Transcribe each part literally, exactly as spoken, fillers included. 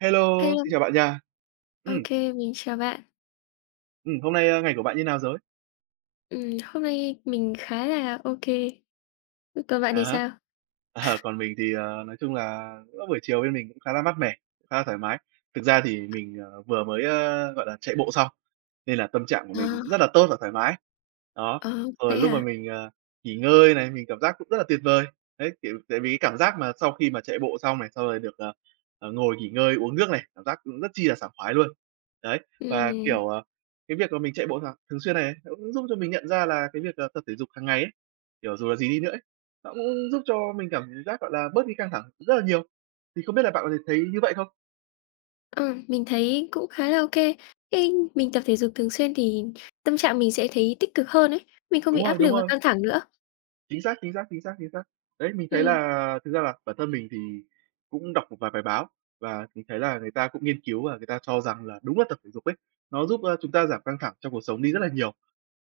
Hello, Hello, xin chào bạn nha. ô Ừm, kê, mình chào bạn. ừm, hôm nay, a, ngày của bạn như nào rồi? Ừm, hôm nay mình khá là ok. Còn bạn thì À. sao? Ờ, còn mình thì, ờ, nói chung là mỗi buổi chiều bên mình cũng khá là mát mẻ, khá là thoải mái. Thực ra thì mình, ờ, vừa mới, ơ, gọi là, chạy bộ xong, nên là tâm trạng của mình cũng À, rất là tốt và thoải mái. Đó, ờ, rồi vậy lúc mà hả? mình, ờ, nghỉ ngơi này, mình cảm giác cũng rất là tuyệt vời. Đấy, kiểu, tại vì cái cảm giác mà sau khi mà chạy bộ xong này, sau rồi được, ờ, ờ, ngồi nghỉ ngơi, uống nước này, cảm giác cũng rất chi là sảng khoái luôn. Đấy, và, Ừm, kiểu, ờ, cái việc mà mình chạy bộ th thường xuyên này nó cũng giúp cho mình nhận ra là cái việc, ờ, tập thể dục hàng ngày ấy, kiểu, dù là gì đi nữa nó cũng giúp cho mình cảm giác, gọi là, bớt đi căng thẳng rất là nhiều. Thì không biết là bạn có thể thấy như vậy không? ờ, mình thấy cũng khá là ok kê. Mình tập thể dục thường xuyên thì tâm trạng mình sẽ thấy tích cực hơn ấy, mình không bị Đúng rồi, áp đúng lực và rồi, căng thẳng nữa. chính xác, chính xác, chính xác, chính xác. Đấy, mình thấy Ừm, là thực ra là bản thân mình thì cũng đọc một vài bài báo và mình thấy là người ta cũng nghiên cứu và người ta cho rằng là đúng là tập thể dục ấy, nó giúp, ơ, chúng ta giảm căng thẳng trong cuộc sống đi rất là nhiều.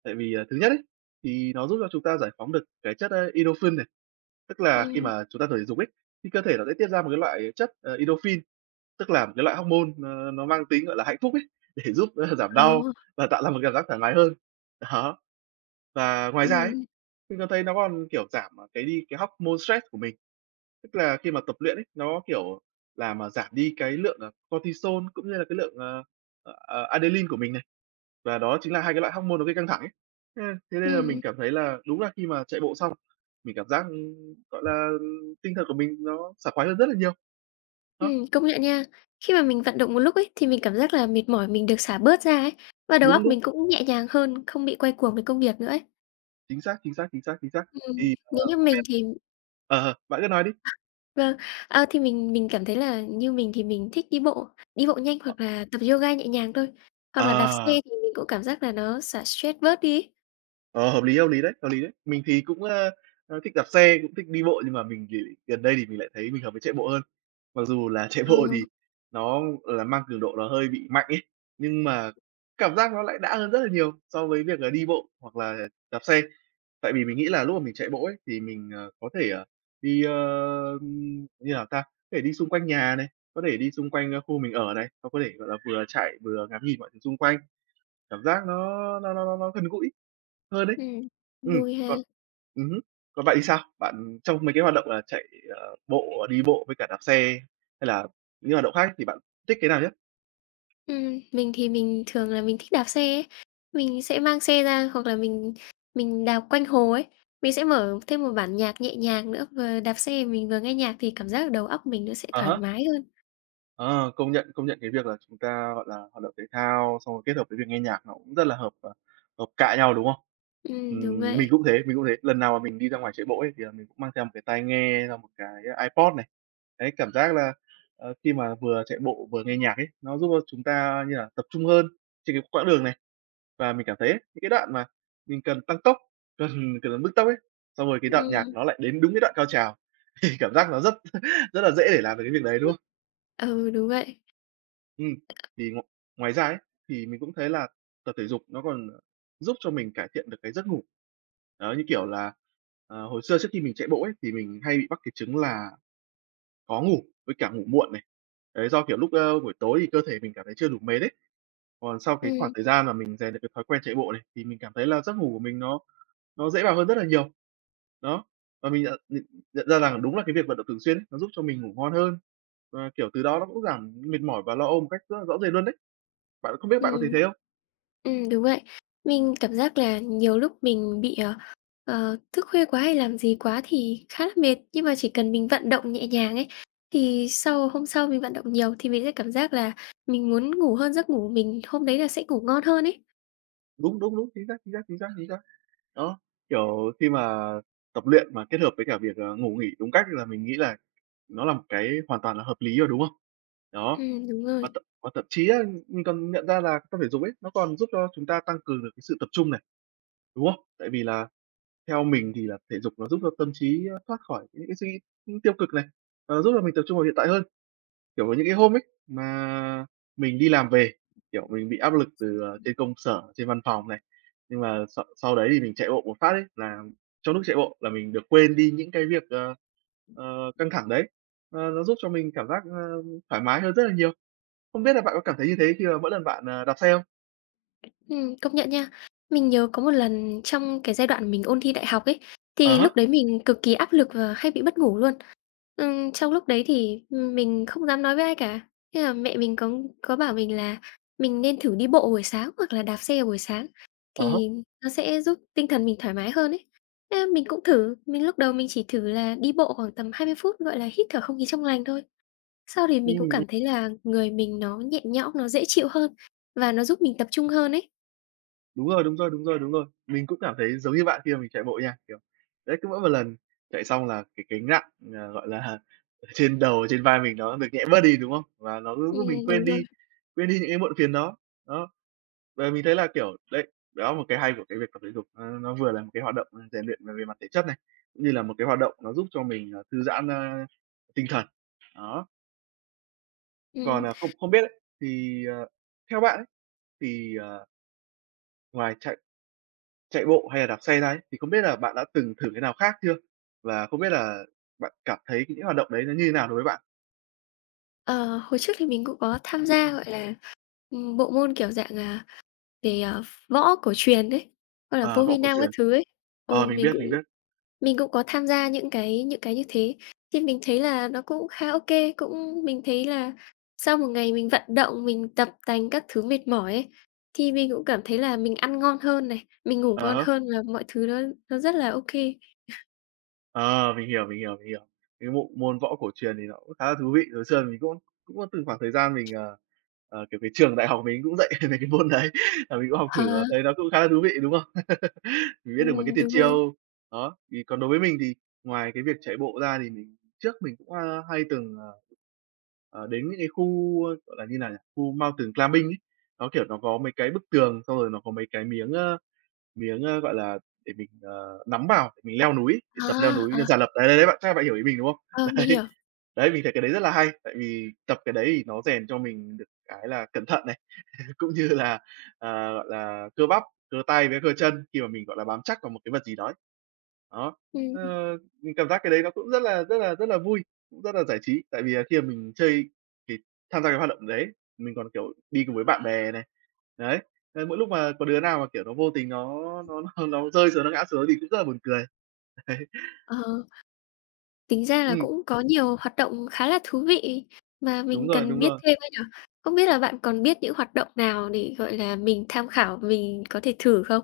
Tại vì, à, thứ nhất ấy, thì nó giúp cho chúng ta giải phóng được cái chất, ơ, endorphin này, tức là khi ừm, mà chúng ta tập thể dục ấy, thì cơ thể nó sẽ tiết ra một cái loại chất, ờ, endorphin. Tức là một cái loại hormone nó nó mang tính, gọi là, hạnh phúc ấy, để giúp, ơ, giảm ờ, đau và tạo ra một cảm giác thoải mái hơn. Đó, và ngoài ra ấy, ừm, mình còn thấy nó còn, kiểu, giảm, à, cái đi cái hormone stress của mình. Tức là khi mà tập luyện ấy, nó, kiểu, làm, mà giảm đi cái lượng, à, cortisol cũng như là cái lượng, ờ, ờ, ờ, adrenaline của mình này, và đó chính là hai cái loại hormone nó gây căng thẳng ấy. Thế thế nên là mình ừm, cảm thấy là đúng là khi mà chạy bộ xong, mình cảm giác, ừm, gọi là, tinh thần của mình nó sảng khoái hơn rất là nhiều. Đó. Ừm, công nhận nha. Khi mà mình vận động một lúc ấy, thì mình cảm giác là mệt mỏi mình được xả bớt ra ấy, và đầu Đúng, óc đúng. mình cũng nhẹ nhàng hơn, không bị quay cuồng với công việc nữa ấy. Chính xác, chính xác, chính xác, chính xác. Ừm, Thì, ờ, Nếu như không biết mình thì. ờ, ờ, bạn cứ nói đi. Vâng, à, thì mình mình cảm thấy là như mình thì mình thích đi bộ, đi bộ nhanh hoặc là tập yoga nhẹ nhàng thôi, hoặc là đạp xe Ờ, thì mình cũng cảm giác là nó xả stress bớt đi ấy. ờ, hợp lý, hợp lý đấy, hợp lý đấy. Mình thì cũng, ơ, ơ, thích đạp xe, cũng thích đi bộ nhưng mà mình thì gần đây thì mình lại thấy mình hợp với chạy bộ hơn. Mặc dù là chạy Ờ, bộ thì nó, là, mang cường độ nó hơi bị mạnh ấy, nhưng mà cảm giác nó lại đã hơn rất là nhiều so với việc là đi bộ hoặc là đạp xe. Tại vì mình nghĩ là lúc mà mình chạy bộ ấy, thì mình, ờ, có thể, ờ, đi, ơ, ưm, như nào ta? Có thể đi xung quanh nhà này, có thể đi xung quanh, ơ, khu mình ở này, xong có thể, gọi là, vừa chạy vừa ngắm nhìn mọi thứ xung quanh. Cảm giác nó nó nó nó nó gần gũi hơn ấy. ừm, Ừm, Vui ha. còn ừm hứm, còn bạn thì sao? Bạn trong mấy cái hoạt động là chạy, ờ, bộ, đi bộ với cả đạp xe hay là những hoạt động khác thì bạn thích cái nào nhất? Ừm, mình thì mình thường là mình thích đạp xe ấy, mình sẽ mang xe ra hoặc là mình mình đạp quanh hồ ấy, mình sẽ mở thêm một bản nhạc nhẹ nhàng nữa, vừa đạp xe mình vừa nghe nhạc thì cảm giác là đầu óc mình nó sẽ À thoải há. mái hơn. Ờ, công nhận, công nhận cái việc là chúng ta, gọi là, hoạt động thể thao xong rồi kết hợp với việc nghe nhạc nó cũng rất là hợp, ờ, hợp cạ nhau, đúng không? Ừm, đúng Ừm, vậy. mình cũng thế, mình cũng thế. Lần nào mà mình đi ra ngoài chạy bộ ấy, thì là mình cũng mang theo một cái tai nghe, xong một cái iPod này. Đấy, cảm giác là, ờ, khi mà vừa chạy bộ vừa nghe nhạc ấy, nó giúp cho chúng ta như là tập trung hơn trên cái quãng đường này. Và mình cảm thấy ấy, những cái đoạn mà mình cần tăng tốc, cần cần làm bứt tốc ấy, xong rồi cái đoạn nhạc Ừm, nó lại đến đúng cái đoạn cao trào, thì cảm giác nó rất rất là dễ để làm được cái việc đấy, đúng không? ừ, đúng vậy. Ừ thì ngo ngoài ra ấy, thì mình cũng thấy là tập thể dục nó còn, ờ, giúp cho mình cải thiện được cái giấc ngủ. Đó, như kiểu là, ờ, hồi xưa trước khi mình chạy bộ ấy, thì mình hay bị mắc cái chứng là khó ngủ với cả ngủ muộn này. Đấy, do, kiểu, lúc, ơ, buổi tối thì cơ thể mình cảm thấy chưa đủ mệt đấy còn sau cái khoảng Ừm, thời gian mà mình rèn được cái thói quen chạy bộ này, thì mình cảm thấy là giấc ngủ của mình nó nó dễ vào hơn rất là nhiều. Đó, và mình nhận nhận nhận ra rằng đúng là cái việc vận động thường xuyên ấy, nó giúp cho mình ngủ ngon hơn, và, kiểu, từ đó nó cũng giảm mệt mỏi và lo âu một cách rất là rõ rệt luôn đấy. Bạn không biết bạn có thấy thế ừm. không? Ừ, đúng vậy. Mình cảm giác là nhiều lúc mình bị, ờ, ờ, thức khuya quá hay làm gì quá thì khá là mệt, nhưng mà chỉ cần mình vận động nhẹ nhàng ấy, thì sau hôm sau mình vận động nhiều thì mình sẽ cảm giác là mình muốn ngủ hơn, giấc ngủ mình hôm đấy là sẽ ngủ ngon hơn ấy. Đúng, đúng, đúng, chính xác, chính xác, chính xác, chính xác. Đó, kiểu, khi mà tập luyện mà kết hợp với cả việc, ờ, ngủ nghỉ đúng cách là mình nghĩ là nó là một cái hoàn toàn là hợp lý rồi, đúng không? Ừ, Đó, đúng và rồi. thậm và thậm chí á, mình còn nhận ra là tập thể dục ấy, nó còn giúp cho chúng ta tăng cường được cái sự tập trung này, đúng không? Tại vì là theo mình thì là thể dục nó giúp cho tâm trí, ơ, thoát khỏi những cái suy nghĩ, ưm, tiêu cực này, ờ, giúp cho mình tập trung vào hiện tại hơn. Kiểu, có những cái hôm ấy mà mình đi làm về, kiểu, mình bị áp lực từ, ờ, trên công sở, trên văn phòng này, nhưng mà sau sau đấy thì mình chạy bộ một phát ấy là trong lúc chạy bộ là mình được quên đi những cái việc, ờ, ờ, căng thẳng đấy. Ờ, nó giúp cho mình cảm giác, ơ, thoải mái hơn rất là nhiều. Không biết là bạn có cảm thấy như thế khi mà mỗi lần bạn, ờ, đạp xe không? Ừ, công nhận nha. Mình nhớ có một lần trong cái giai đoạn mình ôn thi đại học ấy, À thì há, lúc đấy mình cực kỳ áp lực và hay bị mất ngủ luôn. Ừm, trong lúc đấy thì, mình không dám nói với ai cả. Thế là mẹ mình có có bảo mình là mình nên thử đi bộ buổi sáng hoặc là đạp xe buổi sáng à há, thì nó sẽ giúp tinh thần mình thoải mái hơn ấy. Thế là mình cũng thử, mình lúc đầu mình chỉ thử là đi bộ khoảng tầm hai mươi phút, gọi là, hít thở không khí trong lành thôi. Sau thì mình cũng ừm. cảm thấy là người mình nó nhẹ nhõm, nó dễ chịu hơn và nó giúp mình tập trung hơn ấy. Đúng rồi, đúng rồi, đúng rồi, đúng rồi. Mình cũng cảm thấy giống như bạn khi mà mình chạy bộ nha, kiểu, đấy, cứ mỗi một lần chạy xong là cái gánh nặng, ờ, gọi là, ở trên đầu, trên vai mình nó được nhẹ bớt đi, đúng không? Và nó cứ giúp mình Ừm, quên đúng rồi. đi quên đi những cái muộn phiền đó. Đó, và mình thấy là, kiểu, đấy, đó một cái hay của cái việc tập thể dục, nó nó vừa là một cái hoạt động, ờ, rèn luyện về về mặt thể chất này, cũng như là một cái hoạt động nó giúp cho mình, ờ, thư giãn, a, tinh thần. Đó, còn, Ừm, à, không không biết ấy, thì, ờ, theo bạn ấy, thì, ờ, ngoài chạy Chạy bộ hay là đạp xe ra ấy, thì không biết là bạn đã từng thử cái nào khác chưa? Và không biết là bạn cảm thấy những hoạt động đấy nó như thế nào đối với bạn? ờ, Hồi trước thì mình cũng có tham gia, gọi là, ừm, bộ môn, kiểu, dạng, à, về, ờ, võ cổ truyền ấy, hoặc là Ờ, vô võ vi cổ nam các truyền. thứ ấy. Ừ, Ờ, mình mình biết, mình cũng biết. mình cũng có tham gia những cái những cái như thế, thì mình thấy là nó cũng khá ok, cũng mình thấy là sau một ngày mình vận động, mình tập tành các thứ mệt mỏi ấy, thì mình cũng cảm thấy là mình ăn ngon hơn này, mình ngủ À ngon há. hơn và mọi thứ nó nó rất là ok. Ờ, mình hiểu, mình hiểu, mình hiểu. Cái bộ môn võ cổ truyền thì nó cũng khá là thú vị. Hồi xưa mình cũng cũng có từng khoảng thời gian mình, ờ, ờ, kiểu, cái trường đại học mình cũng dạy về cái môn đấy, là mình cũng học Ờ, thử và thấy nó cũng khá là thú vị, đúng không? Mình biết được mấy cái ừm, tuyệt đúng rồi. chiêu. Đó, thì còn đối với mình thì ngoài cái việc chạy bộ ra thì mình trước mình cũng, a, hay từng, ờ, ờ, đến những cái khu, ơ, gọi là, như nào nhỉ, khu mountain climbing ấy. Nó, kiểu, nó có mấy cái bức tường, xong rồi nó có mấy cái miếng, ơ, miếng, ơ, gọi là, để mình, ờ, nắm vào để mình leo núi ấy, để À, tập leo núi à, giả lập. Đấy, đấy, đấy, bạn chắc bạn hiểu ý mình, đúng không? ờ, mình hiểu. Đấy, đấy, mình thấy cái đấy rất là hay, tại vì tập cái đấy thì nó rèn cho mình được cái là cẩn thận. Cũng như là, ờ, gọi là, cơ bắp, cơ tay với cơ chân khi mà mình, gọi là, bám chắc vào một cái vật gì đó ấy. Đó, Ừm, ờ, mình cảm giác cái đấy nó cũng rất là rất là rất là vui, cũng rất là giải trí. Tại vì là khi mà mình chơi thì tham gia cái hoạt động đấy, mình còn, kiểu, đi cùng với bạn bè này, đấy, nên mỗi lúc mà có đứa nào mà, kiểu, nó vô tình nó nó nó nó rơi xuống, nó ngã xuống thì cũng rất là buồn cười. ờ. Tính ra là Ừm, cũng có nhiều hoạt động khá là thú vị mà đúng mình rồi, cần đúng biết rồi. thêm ấy nhỉ? Không biết là bạn còn biết những hoạt động nào để, gọi là, mình tham khảo, mình có thể thử không?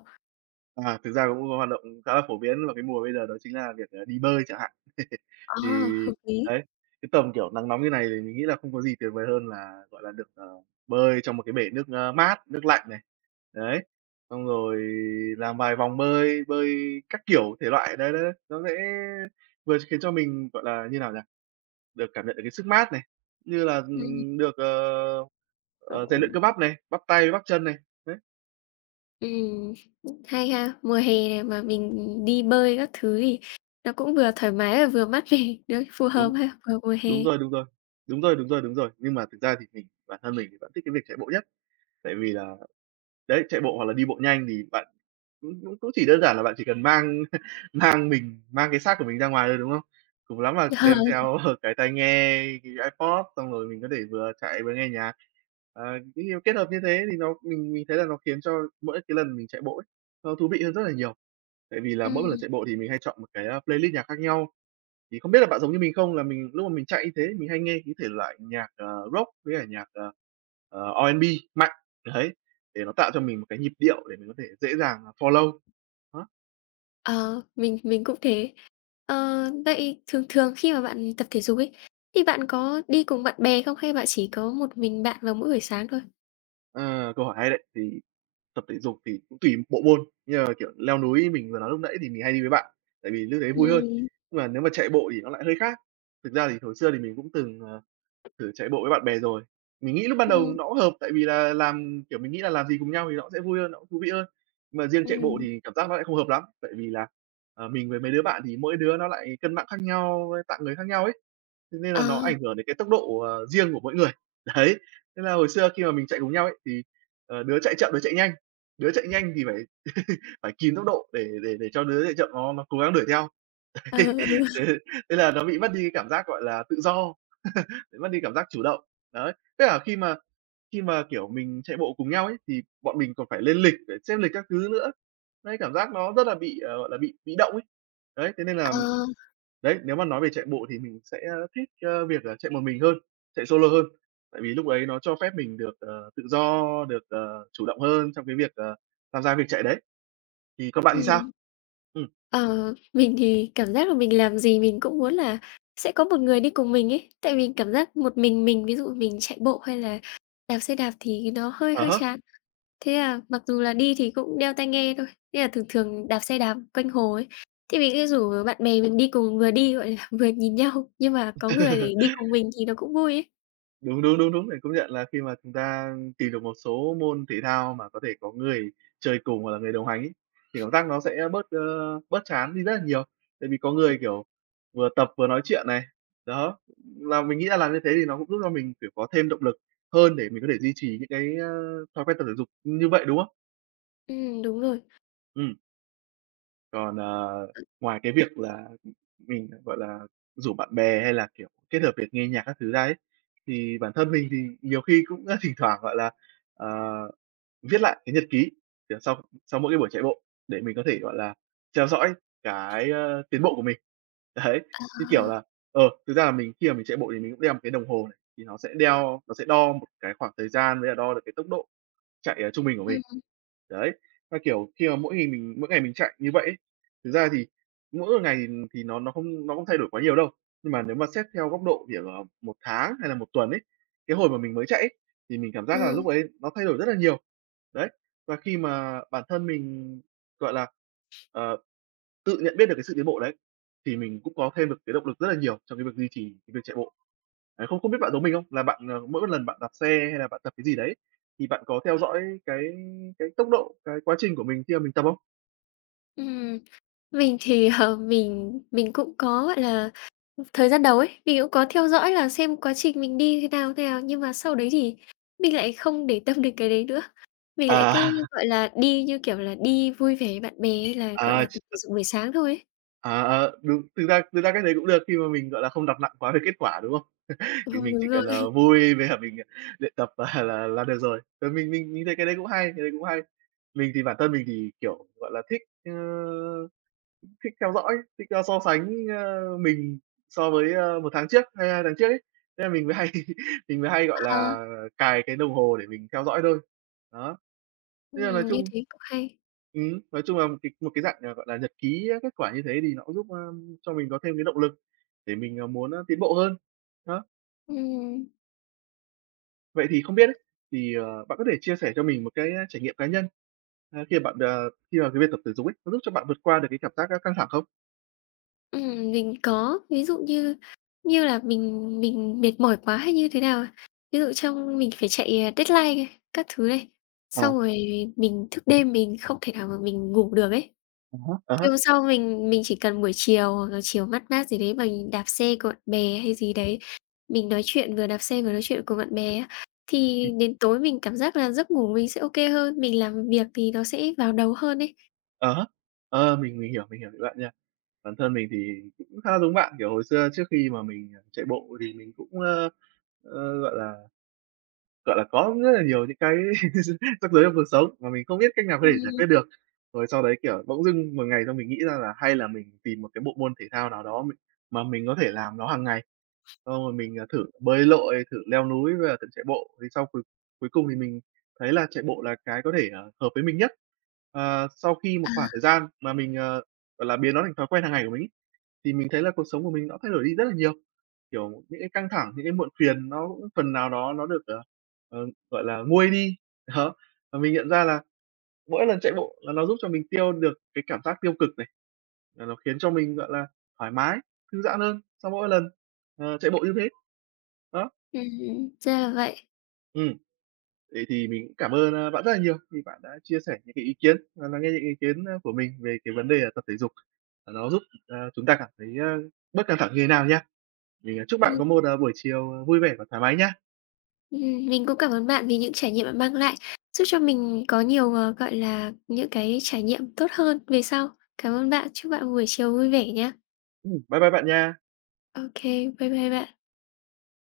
À, thực ra cũng có hoạt động khá là phổ biến vào cái mùa bây giờ đó chính là việc, ờ, đi bơi chẳng hạn. Ờ, Thì hợp lý. đấy, cái tầm, kiểu, nắng nóng như này thì mình nghĩ là không có gì tuyệt vời hơn là, gọi là, được, ờ, bơi trong một cái bể nước, ơ, mát, nước lạnh này. Đấy, xong rồi làm vài vòng bơi, bơi các kiểu thể loại, đấy, đấy, nó sẽ vừa khiến cho mình, gọi là, như nào nhỉ, được cảm nhận được cái sức mát này, như là, Ừm. ừm, được, ờ, ờ, rèn luyện cơ bắp này, bắp tay, bắp chân này. Đấy, Ừm, hay ha. Mùa hè này mà mình đi bơi các thứ thì nó cũng vừa thoải mái và vừa mát mẻ, đấy, phù hợp đúng. ha, vào mùa hè. Đúng rồi, đúng rồi. Đúng rồi, đúng rồi, đúng rồi. Nhưng mà thực ra thì mình bản thân mình thì vẫn thích cái việc chạy bộ nhất. Tại vì là đấy, chạy bộ hoặc là đi bộ nhanh thì bạn cũng cũng cũng chỉ đơn giản là bạn chỉ cần mang mang mình mang cái xác của mình ra ngoài thôi, đúng không? Cùng lắm là Ờ. đem theo cái tai nghe, cái iPod, xong rồi mình có thể vừa chạy vừa nghe nhạc. Ờ, cái điều kết hợp như thế thì nó mình mình thấy là nó khiến cho mỗi cái lần mình chạy bộ ấy, nó thú vị hơn rất là nhiều. Tại vì là Ừm. mỗi lần chạy bộ thì mình hay chọn một cái, a, playlist nhạc khác nhau. Thì không biết là bạn giống như mình không, là mình lúc mà mình chạy như thế mình hay nghe cái thể loại nhạc, ờ, rock với cả nhạc, ờ, ờ, a bê mạnh, đấy, để nó tạo cho mình một cái nhịp điệu để mình có thể dễ dàng, à, follow. Đó, Ờ, mình mình cũng thế. Ờ, vậy thường thường khi mà bạn tập thể dục ấy, thì bạn có đi cùng bạn bè không? Hay bạn chỉ có một mình bạn vào mỗi buổi sáng thôi? ờ, câu hỏi hay đấy. Thì tập thể dục thì cũng tùy bộ môn, như là, kiểu, leo núi mình vừa nói lúc nãy thì mình hay đi với bạn, tại vì lúc đấy vui hơn. Ừm, Nhưng mà nếu mà chạy bộ thì nó lại hơi khác. Thực ra thì hồi xưa thì mình cũng từng, ờ thử chạy bộ với bạn bè rồi. Mình nghĩ lúc ban đầu ừm, nó cũng hợp, tại vì là làm kiểu, mình nghĩ là làm gì cùng nhau thì nó cũng sẽ vui hơn, nó cũng thú vị hơn. Nhưng mà riêng chạy bộ ừm. thì cảm giác nó lại không hợp lắm, tại vì là, ờ, mình với mấy đứa bạn thì mỗi đứa nó lại cân nặng khác nhau, với tạng người khác nhau ấy, thế nên là Ờ, nó ảnh hưởng đến cái tốc độ, ờ, riêng của mỗi người. Đấy, thế là hồi xưa khi mà mình chạy cùng nhau ấy, thì, ờ, đứa chạy chậm, đứa chạy nhanh, đứa chạy nhanh thì phải phải kìm tốc độ để để để cho đứa chạy chậm nó nó cố gắng đuổi theo. ừ, ừ, Thế Thế là nó bị mất đi cái cảm giác, gọi là, tự do, bị mất đi cảm giác chủ động. Đấy, tức là khi mà khi mà, kiểu, mình chạy bộ cùng nhau ấy, thì bọn mình còn phải lên lịch để xếp lịch các thứ nữa. Đấy, cảm giác nó rất là bị, ờ, gọi là, bị bị động ấy. Đấy, thế nên là ờ, đấy, nếu mà nói về chạy bộ thì mình sẽ, ơ, thích, ơ, việc là chạy một mình hơn, chạy solo hơn. Tại vì lúc ấy nó cho phép mình được, ờ, tự do, được, ờ, chủ động hơn trong cái việc, ờ, tham gia việc chạy đấy. Thì còn bạn thì sao? ừm. Ừm, Ờ, mình thì cảm giác là mình làm gì mình cũng muốn là sẽ có một người đi cùng mình ấy, tại vì cảm giác một mình mình, ví dụ mình chạy bộ hay là đạp xe đạp thì nó hơi à hơi há. chán. Thế à, mặc dù là đi thì cũng đeo tai nghe thôi, nên là thường thường đạp xe đạp quanh hồ ấy, thì mình sẽ rủ bạn bè mình đi cùng, vừa đi, gọi là, vừa nhìn nhau, nhưng mà có người để đi cùng mình thì nó cũng vui ấy. Đúng, đúng, đúng, đúng để công nhận là khi mà chúng ta tìm được một số môn thể thao mà có thể có người chơi cùng hoặc là người đồng hành ấy, thì cảm giác nó sẽ bớt, ơ, bớt chán đi rất là nhiều. Tại vì có người, kiểu, vừa tập vừa nói chuyện này. Đó, là mình nghĩ là làm như thế thì nó cũng giúp cho mình, kiểu, có thêm động lực hơn để mình có thể duy trì những cái, ơ, thói quen tập thể dục như vậy, đúng không? Ừm, đúng rồi. Ừm. Còn, ờ, ngoài cái việc là mình, gọi là, rủ bạn bè hay là, kiểu, kết hợp việc nghe nhạc các thứ ra ấy, thì bản thân mình thì nhiều khi cũng, thỉnh thoảng, gọi là, ờ, viết lại cái nhật ký, kiểu, sau sau mỗi cái buổi chạy bộ để mình có thể, gọi là, theo dõi cái, ơ, tiến bộ của mình. Đấy, như À, kiểu là, ờ, thực ra là mình khi mà mình chạy bộ thì mình cũng đeo một cái đồng hồ này, thì nó sẽ đeo nó sẽ đo một cái khoảng thời gian với là đo được cái tốc độ chạy, ờ, trung bình của mình. ừm, Đấy, và, kiểu, khi mà mỗi ngày mình mỗi ngày mình chạy như vậy ấy, thực ra thì mỗi một ngày thì thì nó nó không nó không thay đổi quá nhiều đâu. Nhưng mà nếu mà xét theo góc độ, kiểu, ờ, một tháng hay là một tuần ấy, cái hồi mà mình mới chạy ấy, thì mình cảm giác là ừ, lúc ấy nó thay đổi rất là nhiều. Đấy, và khi mà bản thân mình, gọi là, ờ tự nhận biết được cái sự tiến bộ đấy, thì mình cũng có thêm được cái động lực rất là nhiều trong cái việc duy trì cái việc chạy bộ. Đấy, không không biết bạn giống mình không? Là bạn, ờ, mỗi lần bạn đạp xe hay là bạn tập cái gì đấy, thì bạn có theo dõi cái cái tốc độ, cái quá trình của mình khi mà mình tập không? ừm. Mình thì, ờ, mình mình cũng có, gọi là, thời gian đầu ấy, mình cũng có theo dõi là xem quá trình mình đi thế nào, thế nào, nhưng mà sau đấy thì mình lại không để tâm đến cái đấy nữa. Mình lại cứ, À, gọi là, đi như kiểu là đi vui vẻ với bạn bè hay là, gọi à, là, ch tập thể dục buổi sáng thôi ấy. à, ờ, đúng, thực ra thực ra cách đấy cũng được khi mà mình, gọi là, không đặt nặng quá về kết quả, đúng không? Ừ, Thì mình chỉ đúng cần, rồi. ờ, vui với cả mình, ờ, luyện tập là là là được rồi. Ờ, mình mình mình thấy cái đấy cũng hay, cái đấy cũng hay. Mình thì bản thân mình thì, kiểu, gọi là, thích, thích theo dõi, thích, a, so sánh, ơ, mình so với, ơ, một tháng trước hay hai tháng trước ấy. Thế là mình mới hay mình mới hay, gọi Ờ, là, cài cái đồng hồ để mình theo dõi thôi. Đó, thế là nói ừm, như chung thế cũng hay. ừm, nói chung là một cái một cái dạng, à, gọi là, nhật ký kết quả như thế thì nó cũng giúp, a, cho mình có thêm cái động lực để mình, à, muốn, a, tiến bộ hơn. Đó, Ừm, vậy thì không biết ấy, thì, ờ, bạn có thể chia sẻ cho mình một cái, ờ, trải nghiệm cá nhân, à, khi mà bạn, ờ, khi mà cái việc tập thể dục ấy, nó giúp cho bạn vượt qua được cái cảm giác, a, căng thẳng không? ừm, mình có, ví dụ như như là mình mình mệt mỏi quá hay như thế nào, ví dụ trong mình phải chạy, à, deadline này, các thứ này, Ờ, xong rồi mình thức đêm mình không thể nào mà mình ngủ được ấy, ờ hả? À há. thì hôm sau mình mình chỉ cần buổi chiều hoặc là chiều mát mát gì đấy mà mình đạp xe của bạn bè hay gì đấy, mình nói chuyện vừa đạp xe vừa nói chuyện cùng bạn bè á, thì đến tối mình cảm giác là giấc ngủ mình sẽ ok hơn, mình làm việc thì nó sẽ vào đầu hơn ấy. Ờ, ờ, mình mình hiểu, mình hiểu ý bạn nha. Bản thân mình thì cũng khá giống bạn, kiểu, hồi xưa trước khi mà mình, à, chạy bộ thì mình cũng, ơ, ơ, gọi là, gọi là, có rất là nhiều những cái rắc rối trong cuộc sống mà mình không biết cách nào có thể giải Ừm. quyết được. Rồi sau đấy, kiểu, bỗng dưng một ngày xong mình nghĩ ra là hay là mình tìm một cái bộ môn thể thao nào đó mình mà mình có thể làm nó hàng ngày. Xong rồi mình, à, thử bơi lội, thử leo núi với cả thử chạy bộ, thì sau cuối cuối cùng thì mình thấy là chạy bộ là cái có thể, ờ, hợp với mình nhất. Ờ, sau khi một khoảng thời gian mà mình, ờ, gọi là, biến nó thành thói quen hàng ngày của mình ấy, thì mình thấy là cuộc sống của mình nó thay đổi đi rất là nhiều. Kiểu, những cái căng thẳng, những cái muộn phiền nó cũng phần nào đó nó được, ờ, ờ, gọi là, nguôi đi. Đó, và mình nhận ra là mỗi lần chạy bộ là nó giúp cho mình tiêu được cái cảm giác tiêu cực này, là nó khiến cho mình, gọi là, thoải mái, thư giãn hơn sau mỗi lần, ờ, chạy bộ như thế. Đó, Ừm, ra là vậy. ừm, vậy thì mình cũng cảm ơn, a, bạn rất là nhiều vì bạn đã chia sẻ những cái ý kiến và lắng nghe những ý kiến, a, của mình về cái vấn đề là tập thể dục, và nó giúp, ờ, chúng ta cảm thấy, a, bớt căng thẳng như thế nào nha. Mình, à, chúc bạn Ừm, có một, à, buổi chiều, à, vui vẻ và thoải mái nha. ừm, mình cũng cảm ơn bạn vì những trải nghiệm bạn mang lại, giúp cho mình có nhiều, ờ, gọi là, những cái trải nghiệm tốt hơn về sau. Cảm ơn bạn, chúc bạn buổi chiều vui vẻ nhá. Ừm, bye bye bạn nha. Ô kê, bye bye bạn.